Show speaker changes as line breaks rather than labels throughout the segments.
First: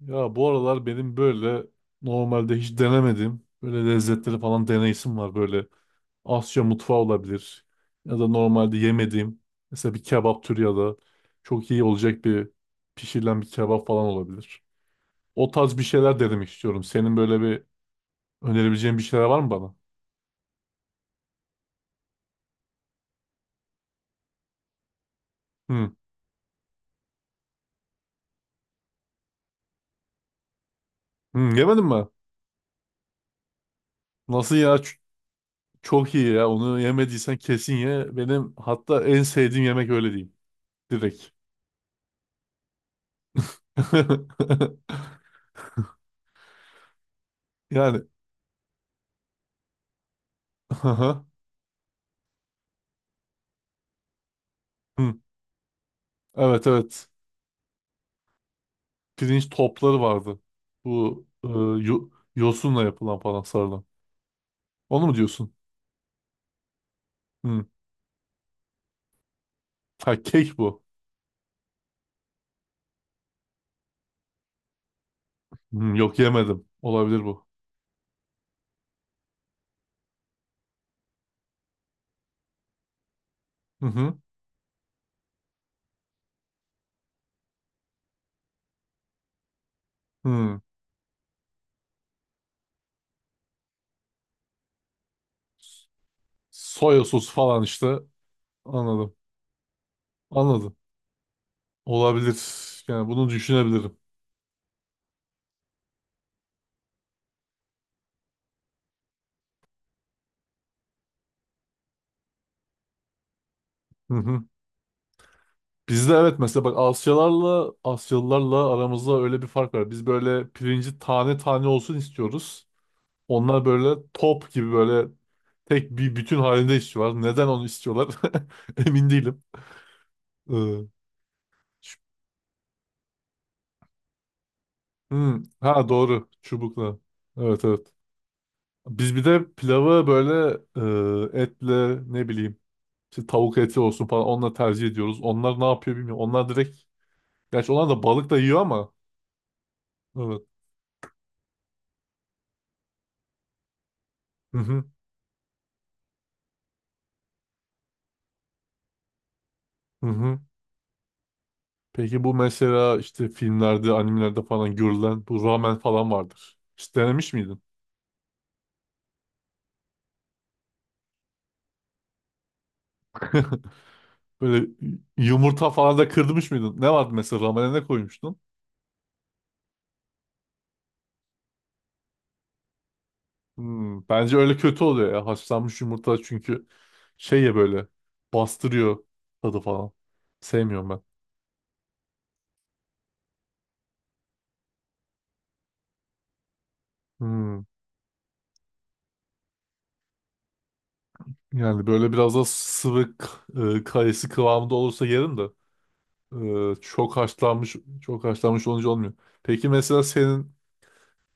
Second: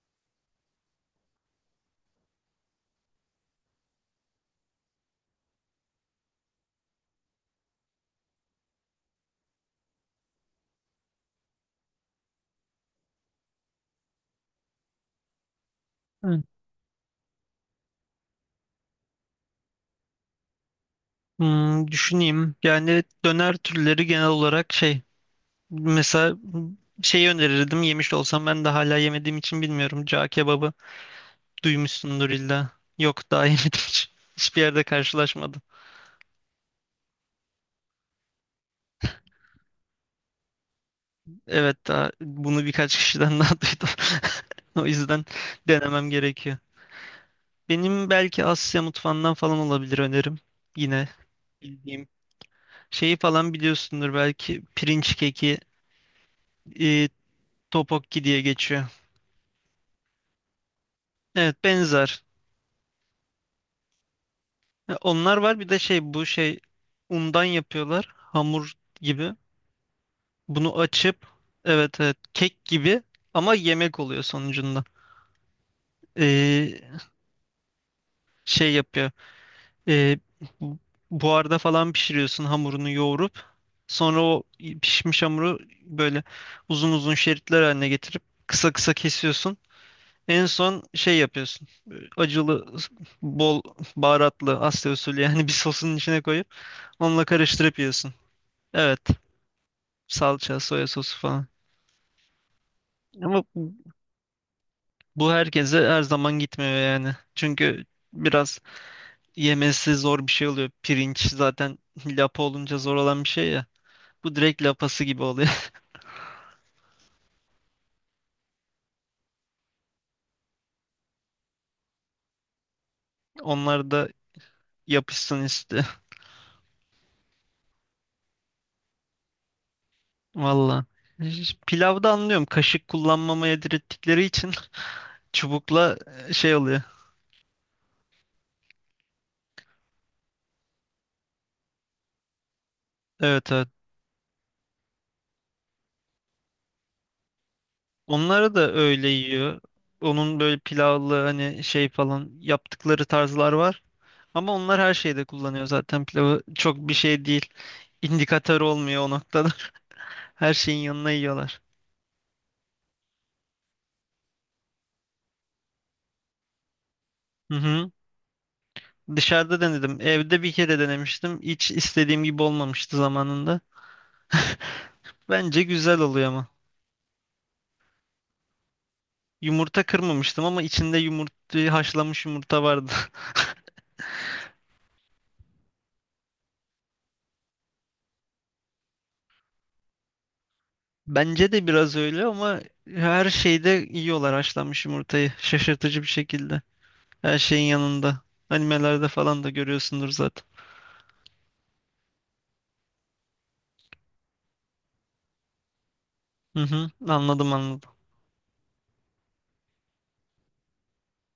Ya bu aralar benim böyle normalde hiç denemediğim böyle lezzetleri falan deneyesim var. Böyle Asya mutfağı olabilir ya da normalde yemediğim mesela bir kebap türü ya da çok iyi olacak bir pişirilen bir kebap falan olabilir. O tarz bir şeyler
Evet.
denemek istiyorum. Senin böyle bir önerebileceğin bir şeyler var mı bana?
Hmm, düşüneyim. Yani döner türleri genel olarak şey
Hı.
mesela şeyi önerirdim yemiş olsam ben de hala yemediğim için bilmiyorum. Cağ kebabı
Hı, yemedin mi?
duymuşsundur illa. Yok daha yemedim hiç.
Nasıl
Hiçbir
ya?
yerde karşılaşmadım.
Çok iyi ya. Onu yemediysen kesin ye. Benim hatta en sevdiğim yemek öyle değil. Direkt.
Evet daha bunu birkaç kişiden daha duydum. O yüzden denemem gerekiyor.
Yani.
Benim belki Asya mutfağından falan olabilir önerim. Yine bildiğim şeyi falan biliyorsundur belki
Hı.
pirinç keki,
Evet evet.
e, tteokbokki diye geçiyor.
Pirinç topları vardı. Bu
Evet
yo-
benzer.
yosunla yapılan falan sarılan.
Ya
Onu mu
onlar
diyorsun?
var bir de şey bu şey undan
Hı.
yapıyorlar hamur gibi.
Ha kek
Bunu
bu.
açıp evet evet kek gibi ama yemek oluyor sonucunda.
Hı, yok yemedim.
Ee,
Olabilir bu.
şey yapıyor. Ee, bu- Buharda falan pişiriyorsun hamurunu yoğurup
Hı hı.
sonra o pişmiş hamuru böyle uzun uzun şeritler haline getirip kısa kısa kesiyorsun. En
Hı.
son şey yapıyorsun. Acılı bol baharatlı Asya usulü yani bir sosun içine koyup
Soya
onunla
sosu falan
karıştırıp
işte.
yiyorsun. Evet.
Anladım.
Salça,
Anladım.
soya sosu falan.
Olabilir. Yani bunu
Ama bu
düşünebilirim.
bu herkese her zaman gitmiyor yani. Çünkü biraz yemesi zor bir şey oluyor. Pirinç zaten lapa olunca zor olan bir şey ya.
Hı
Bu
hı.
direkt lapası gibi oluyor.
Bizde evet mesela bak Asyalarla Asyalılarla aramızda öyle bir fark var. Biz böyle pirinci tane tane olsun istiyoruz. Onlar
Onlar
böyle
da
top gibi böyle
yapışsın istiyor.
tek bir bütün halinde istiyorlar. Neden onu istiyorlar? Emin değilim.
Valla.
Ee, ç-
Pilavda anlıyorum. Kaşık kullanmamaya direttikleri için
hmm, ha
çubukla
doğru.
şey oluyor.
Çubukla. Evet evet. Biz bir de pilavı böyle etle ne bileyim işte
Evet
tavuk
evet.
eti olsun falan onunla tercih ediyoruz. Onlar ne yapıyor bilmiyorum. Onlar direkt gerçi onlar da balık da
Onları
yiyor
da
ama
öyle yiyor. Onun
evet.
böyle pilavlı hani şey falan yaptıkları tarzlar var. Ama
Hı
onlar
hı.
her şeyde kullanıyor zaten pilavı. Çok bir şey değil. İndikatör olmuyor o noktada.
Hı hı.
Her şeyin yanına yiyorlar.
Peki bu mesela işte filmlerde, animelerde falan görülen bu ramen falan vardır. Hiç denemiş
Hı
miydin?
hı. Dışarıda denedim. Evde bir kere denemiştim. Hiç istediğim gibi olmamıştı zamanında.
Böyle
Bence
yumurta falan
güzel
da
oluyor ama.
kırdırmış mıydın? Ne vardı mesela ramene ne koymuştun?
Yumurta kırmamıştım ama içinde yumurta, haşlanmış yumurta vardı.
Hmm, bence öyle kötü oluyor ya. Haşlanmış yumurta çünkü şey ya böyle bastırıyor tadı falan. Sevmiyorum ben.
Bence de biraz öyle ama her şeyde yiyorlar haşlanmış yumurtayı. Şaşırtıcı bir şekilde. Her
Hmm,
şeyin yanında. Animelerde falan da görüyorsundur zaten.
yani böyle biraz da kayısı kıvamında olursa yerim de
Hı hı,
çok
anladım
haşlanmış
anladım.
çok haşlanmış olunca olmuyor. Peki mesela senin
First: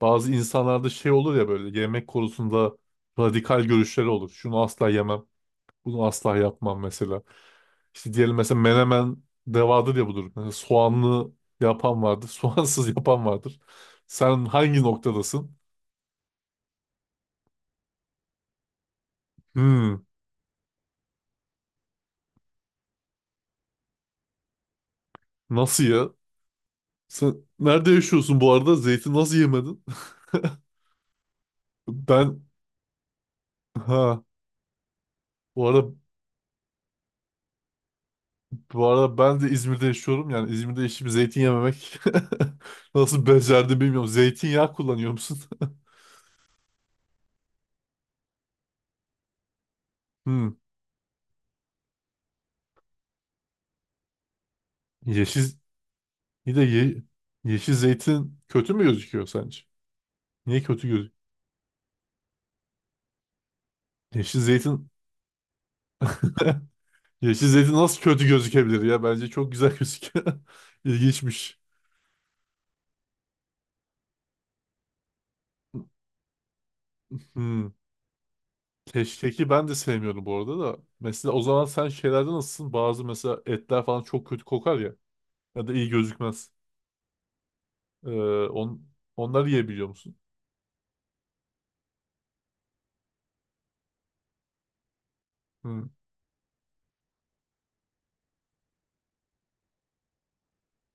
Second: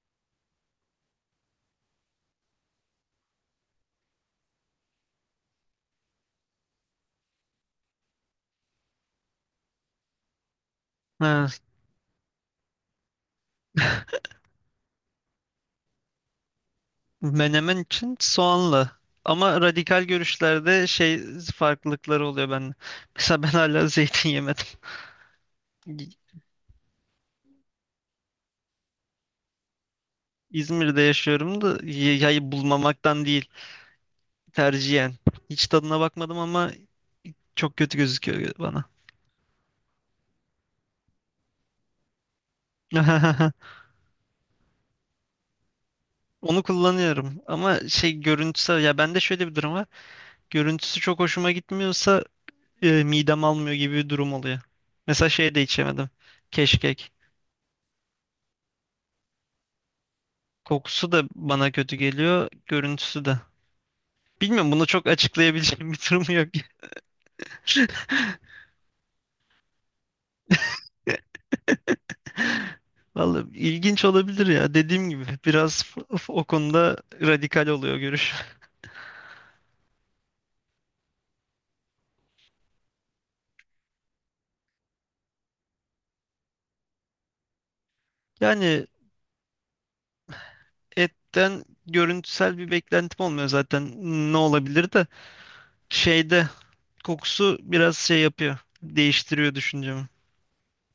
bazı insanlarda şey olur ya böyle yemek konusunda radikal görüşleri olur. Şunu asla yemem. Bunu asla yapmam mesela. İşte diyelim mesela menemen devadır ya budur. Mesela soğanlı
Ha,
yapan vardır. Soğansız yapan vardır. Sen hangi noktadasın?
menemen için soğanlı. Ama radikal
Hmm,
görüşlerde şey farklılıkları oluyor ben. Mesela ben hala zeytin yemedim.
nasıl ya?
İ-
Sen nerede yaşıyorsun bu arada? Zeytin nasıl yemedin?
İzmir'de yaşıyorum da
Ben
yayı bulmamaktan değil
ha
tercihen. Hiç
bu arada
tadına bakmadım ama çok kötü gözüküyor bana.
ben de İzmir'de yaşıyorum. Yani İzmir'de yaşayıp zeytin yememek nasıl becerdim bilmiyorum. Zeytinyağı kullanıyor musun?
Onu kullanıyorum ama şey görüntüsü ya bende şöyle bir durum var.
Hmm.
Görüntüsü çok hoşuma gitmiyorsa midem almıyor gibi bir durum oluyor. Mesela şey
Yeşil
de içemedim.
bir de
Keşkek.
yeşil zeytin kötü mü gözüküyor sence? Niye kötü
Kokusu da bana kötü geliyor, görüntüsü de.
yeşil
Bilmiyorum bunu
zeytin
çok açıklayabileceğim bir durum yok.
yeşil zeytin nasıl kötü gözükebilir ya? Bence çok güzel gözüküyor. İlginçmiş.
Vallahi ilginç olabilir ya. Dediğim gibi biraz o konuda radikal
Hmm.
oluyor görüş.
Keşkeki ben de sevmiyorum bu arada da. Mesela o zaman sen şeylerde nasılsın? Bazı mesela etler falan çok kötü kokar ya. Ya da iyi gözükmez. Ee,
Yani
on, onları yiyebiliyor musun?
etten görüntüsel bir beklentim olmuyor zaten. Ne olabilir de
Hmm.
şeyde kokusu biraz şey yapıyor. Değiştiriyor düşüncemi.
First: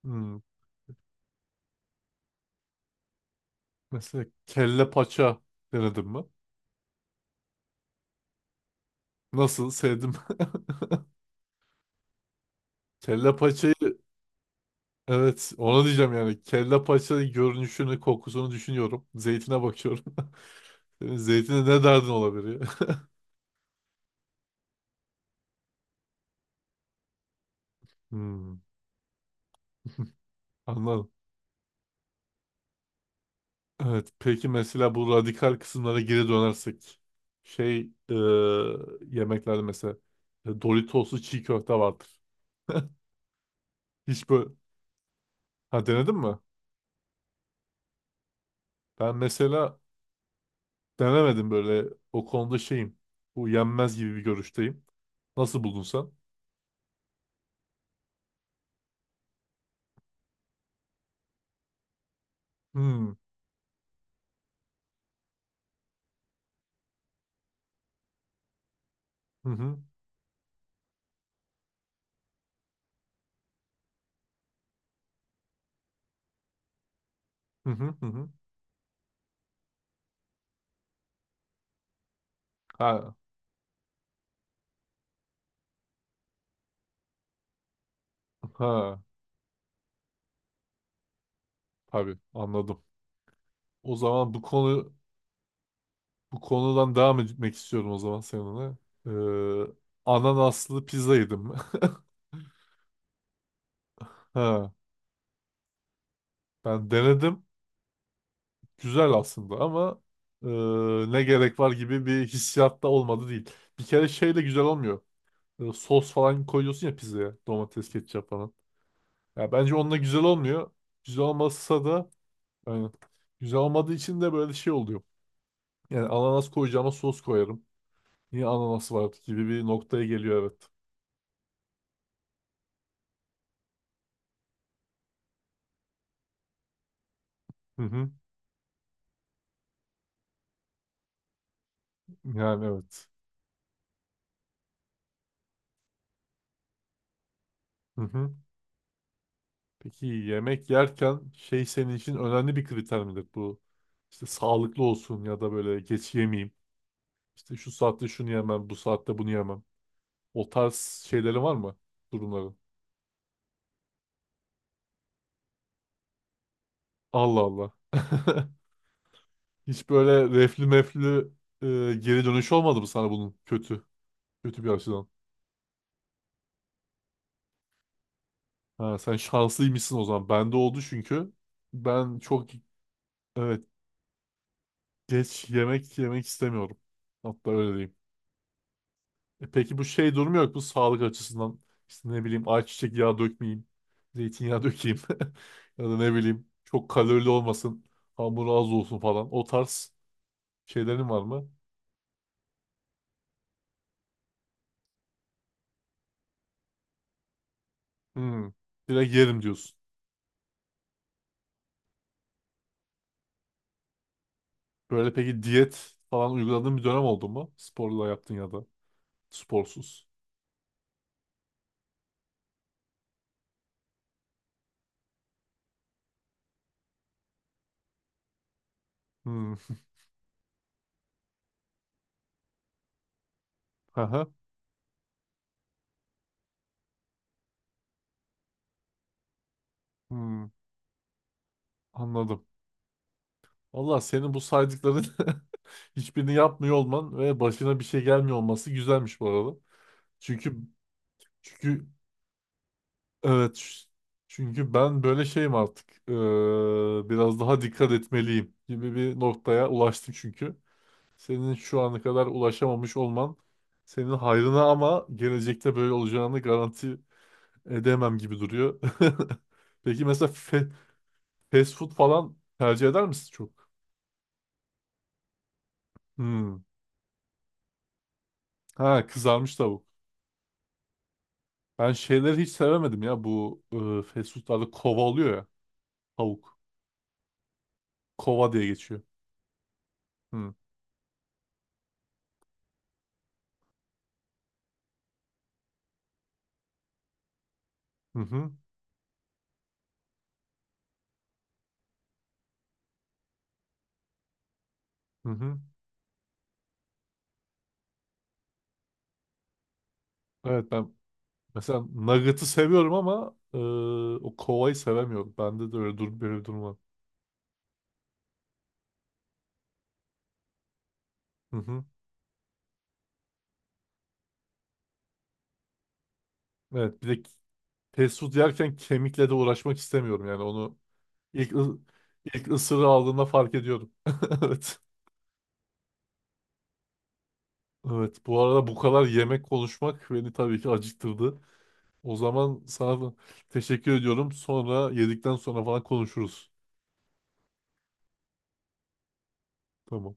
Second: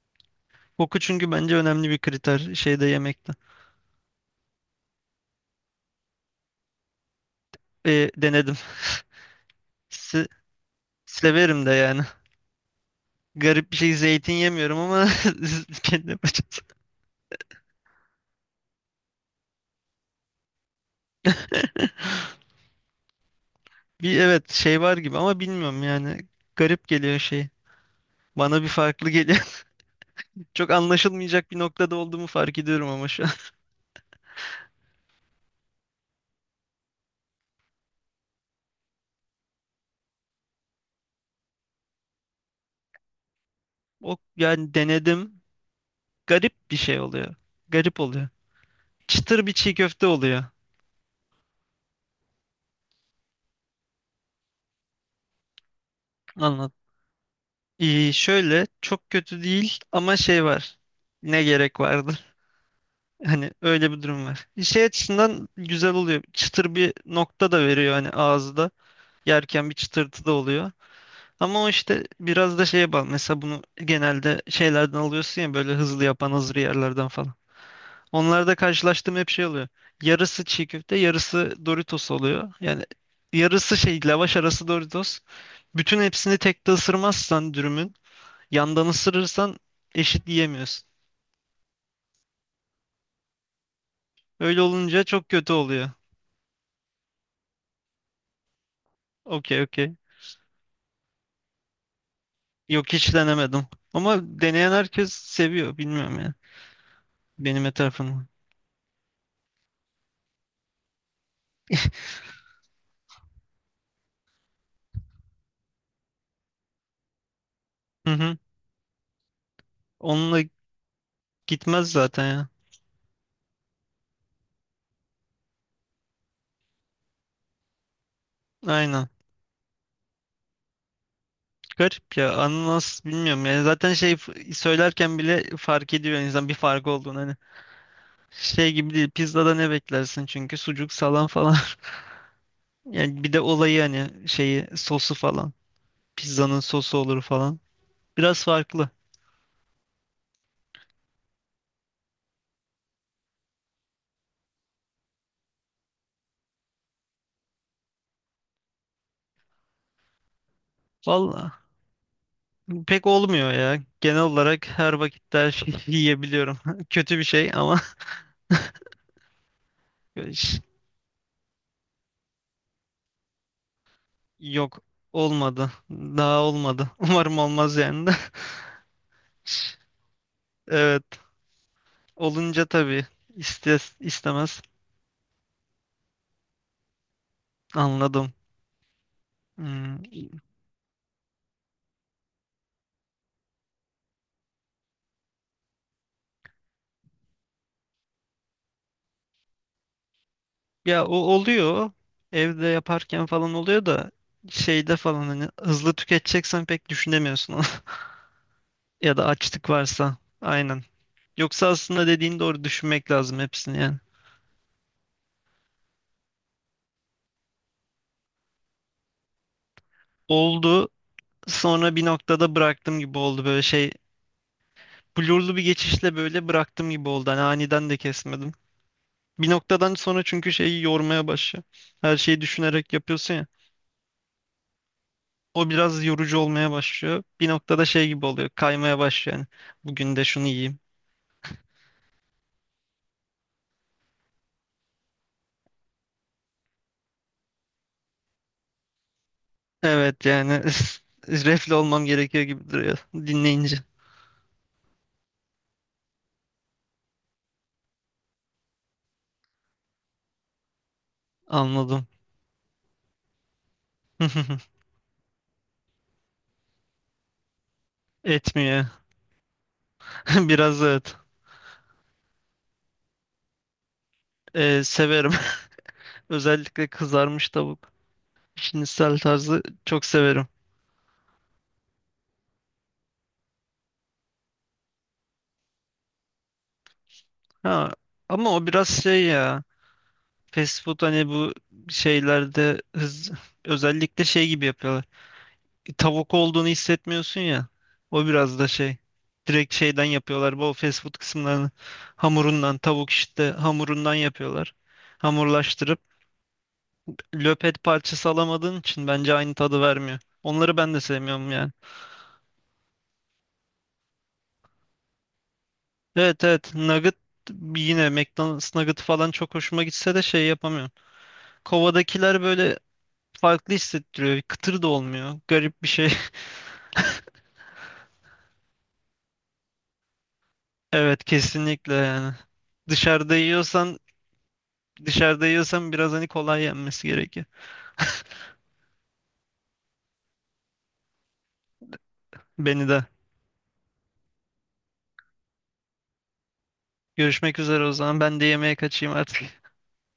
Hmm.
Koku çünkü bence önemli bir kriter şeyde yemekte.
Mesela kelle paça denedim mi?
E, denedim.
Nasıl? Sevdim mi?
Se- Severim de yani.
Kelle
Garip bir şey
paçayı
zeytin yemiyorum ama
evet, ona
kendi
diyeceğim yani.
yapacağız.
Kelle paça görünüşünü, kokusunu düşünüyorum. Zeytine bakıyorum. Senin zeytine ne derdin olabilir ya?
Bir evet şey var gibi ama bilmiyorum yani. Garip geliyor şey.
Hmm,
Bana bir farklı geliyor. Çok
anladım.
anlaşılmayacak bir noktada olduğumu fark ediyorum ama şu an.
Evet, peki mesela bu radikal kısımlara geri dönersek. Şey, e, yemeklerde mesela Doritos'lu çiğ köfte vardır.
O
Hiç böyle...
yani denedim.
Ha denedin mi?
Garip bir şey oluyor. Garip oluyor.
Ben
Çıtır bir çiğ
mesela
köfte oluyor.
denemedim böyle. O konuda şeyim. Bu yenmez gibi bir görüşteyim. Nasıl buldun sen?
Anlat. Şöyle çok kötü değil ama şey var. Ne gerek vardı?
Hmm.
Hani öyle bir durum var. Şey açısından güzel oluyor. Çıtır bir nokta da veriyor hani ağızda.
Hı
Yerken bir
hı.
çıtırtı da oluyor. Ama o işte biraz da şeye bağlı. Mesela bunu genelde şeylerden alıyorsun ya böyle hızlı yapan hazır yerlerden falan.
Hı hı hı hı.
Onlarda karşılaştığım hep şey oluyor. Yarısı çiğ köfte, yarısı Doritos oluyor. Yani
Ha.
yarısı şey lavaş arası Doritos. Bütün hepsini tek de ısırmazsan dürümün yandan
Ha.
ısırırsan eşit yiyemiyorsun.
Tabii anladım. O zaman
Öyle olunca çok kötü oluyor.
bu konudan devam etmek istiyorum o zaman seninle.
Okey
Ee,
okey.
ananaslı pizza yedim.
Yok hiç denemedim. Ama
Ha,
deneyen herkes seviyor. Bilmiyorum ya.
ben denedim.
Benim etrafımda.
Güzel aslında ama ne gerek var gibi bir hissiyat da olmadı değil. Bir kere şeyle güzel olmuyor. Sos falan koyuyorsun ya pizzaya. Domates,
Hı
ketçap
hı.
falan. Ya bence onunla güzel
Onunla
olmuyor. Güzel olmasa
gitmez
da
zaten ya.
aynen. Güzel olmadığı için de böyle şey oluyor. Yani ananas koyacağıma sos koyarım. Niye ananas
Aynen.
var gibi bir noktaya geliyor evet.
Garip ya ananas bilmiyorum yani zaten şey söylerken bile fark ediyor insan bir fark olduğunu hani
Hı hı.
şey gibi değil pizzada ne beklersin çünkü sucuk salam falan
Yani evet.
yani bir de olayı hani şeyi sosu falan pizzanın sosu olur falan
Hı hı.
biraz farklı.
Peki yemek yerken şey senin için önemli bir kriter midir bu? İşte sağlıklı olsun ya da böyle geç yemeyeyim. İşte şu saatte şunu yemem, bu saatte bunu yemem. O tarz şeyleri
Valla
var mı? Durumların.
pek olmuyor ya genel olarak her vakitte her şeyi yiyebiliyorum kötü bir
Allah
şey
Allah.
ama
Hiç böyle
iş-
reflü meflü e, geri dönüş olmadı mı sana bunun kötü? Kötü bir
yok
açıdan.
olmadı daha olmadı umarım olmaz yani de
Ha, sen şanslıymışsın o zaman. Bende oldu
evet
çünkü. Ben çok
olunca tabii
evet
istes istemez.
geç yemek yemek istemiyorum. Hatta öyle diyeyim.
Anladım.
E peki bu
Hmm.
şey durumu yok bu sağlık açısından işte ne bileyim ayçiçek yağı dökmeyeyim, zeytinyağı dökeyim ya da ne bileyim çok kalorili olmasın, hamuru az olsun falan o tarz
Ya
şeylerin
o
var mı?
oluyor. Evde yaparken falan oluyor da şeyde falan hani hızlı tüketeceksen pek düşünemiyorsun onu.
Hmm, direkt
Ya da
yerim
açlık
diyorsun.
varsa. Aynen. Yoksa aslında dediğin doğru düşünmek lazım hepsini yani.
Böyle peki diyet falan uyguladığın bir dönem oldu mu? Sporla yaptın ya da sporsuz.
Oldu. Sonra bir noktada bıraktım gibi oldu böyle şey. Blurlu bir geçişle böyle bıraktım gibi oldu. Hani aniden de kesmedim. Bir
Hmm.
noktadan sonra çünkü şeyi yormaya başlıyor. Her şeyi düşünerek yapıyorsun ya.
Aha.
O biraz yorucu olmaya başlıyor. Bir noktada şey gibi oluyor. Kaymaya başlıyor yani. Bugün de
Hmm.
şunu yiyeyim.
Anladım. Valla senin bu saydıkların hiçbirini yapmıyor olman ve başına bir şey gelmiyor olması güzelmiş bu arada.
Evet yani
Çünkü
refle
çünkü
olmam gerekiyor gibi duruyor
evet.
dinleyince.
Çünkü ben böyle şeyim artık. Biraz daha dikkat etmeliyim gibi bir noktaya ulaştım çünkü. Senin şu ana
Anladım.
kadar ulaşamamış olman senin hayrına ama gelecekte böyle olacağını garanti edemem gibi duruyor.
Etmiyor.
Peki mesela
Biraz evet.
fast food falan tercih eder misin çok?
Severim.
Hmm.
Özellikle kızarmış tavuk.
Ha
Şinisel
kızarmış
tarzı
tavuk.
çok severim.
Ben şeyleri hiç sevemedim ya bu fast foodlarda kova oluyor ya tavuk.
Ha, ama
Kova diye
o
geçiyor.
biraz şey ya.
Hmm.
Fast food hani bu şeylerde hız, özellikle şey gibi yapıyorlar. Tavuk olduğunu hissetmiyorsun ya.
Hı
O
hı.
biraz da şey. Direkt şeyden yapıyorlar. Bu fast food kısımlarını hamurundan, tavuk işte hamurundan yapıyorlar.
Hı hı.
Hamurlaştırıp löpet parçası alamadığın için bence aynı tadı vermiyor.
Evet
Onları
ben
ben de sevmiyorum yani.
mesela Nugget'ı seviyorum ama o kovayı sevemiyorum. Bende de öyle durum böyle
Evet
bir durum
evet,
var.
nugget yine McDonald's nugget falan çok hoşuma gitse de şey yapamıyorum.
Hı hı.
Kovadakiler böyle farklı hissettiriyor. Kıtır da olmuyor. Garip bir şey.
Evet bir de fast food yerken kemikle de uğraşmak istemiyorum yani onu
Evet
ilk ı-
kesinlikle yani.
ilk ısırığı aldığında
Dışarıda
fark ediyorum.
yiyorsan
Evet.
Dışarıda yiyorsam biraz hani kolay yenmesi gerekiyor.
Evet bu arada bu kadar yemek konuşmak beni tabii ki acıktırdı. O zaman
Beni
sana
de.
da teşekkür ediyorum. Sonra yedikten sonra falan konuşuruz.
Görüşmek üzere o zaman. Ben de yemeğe kaçayım artık.
Tamam.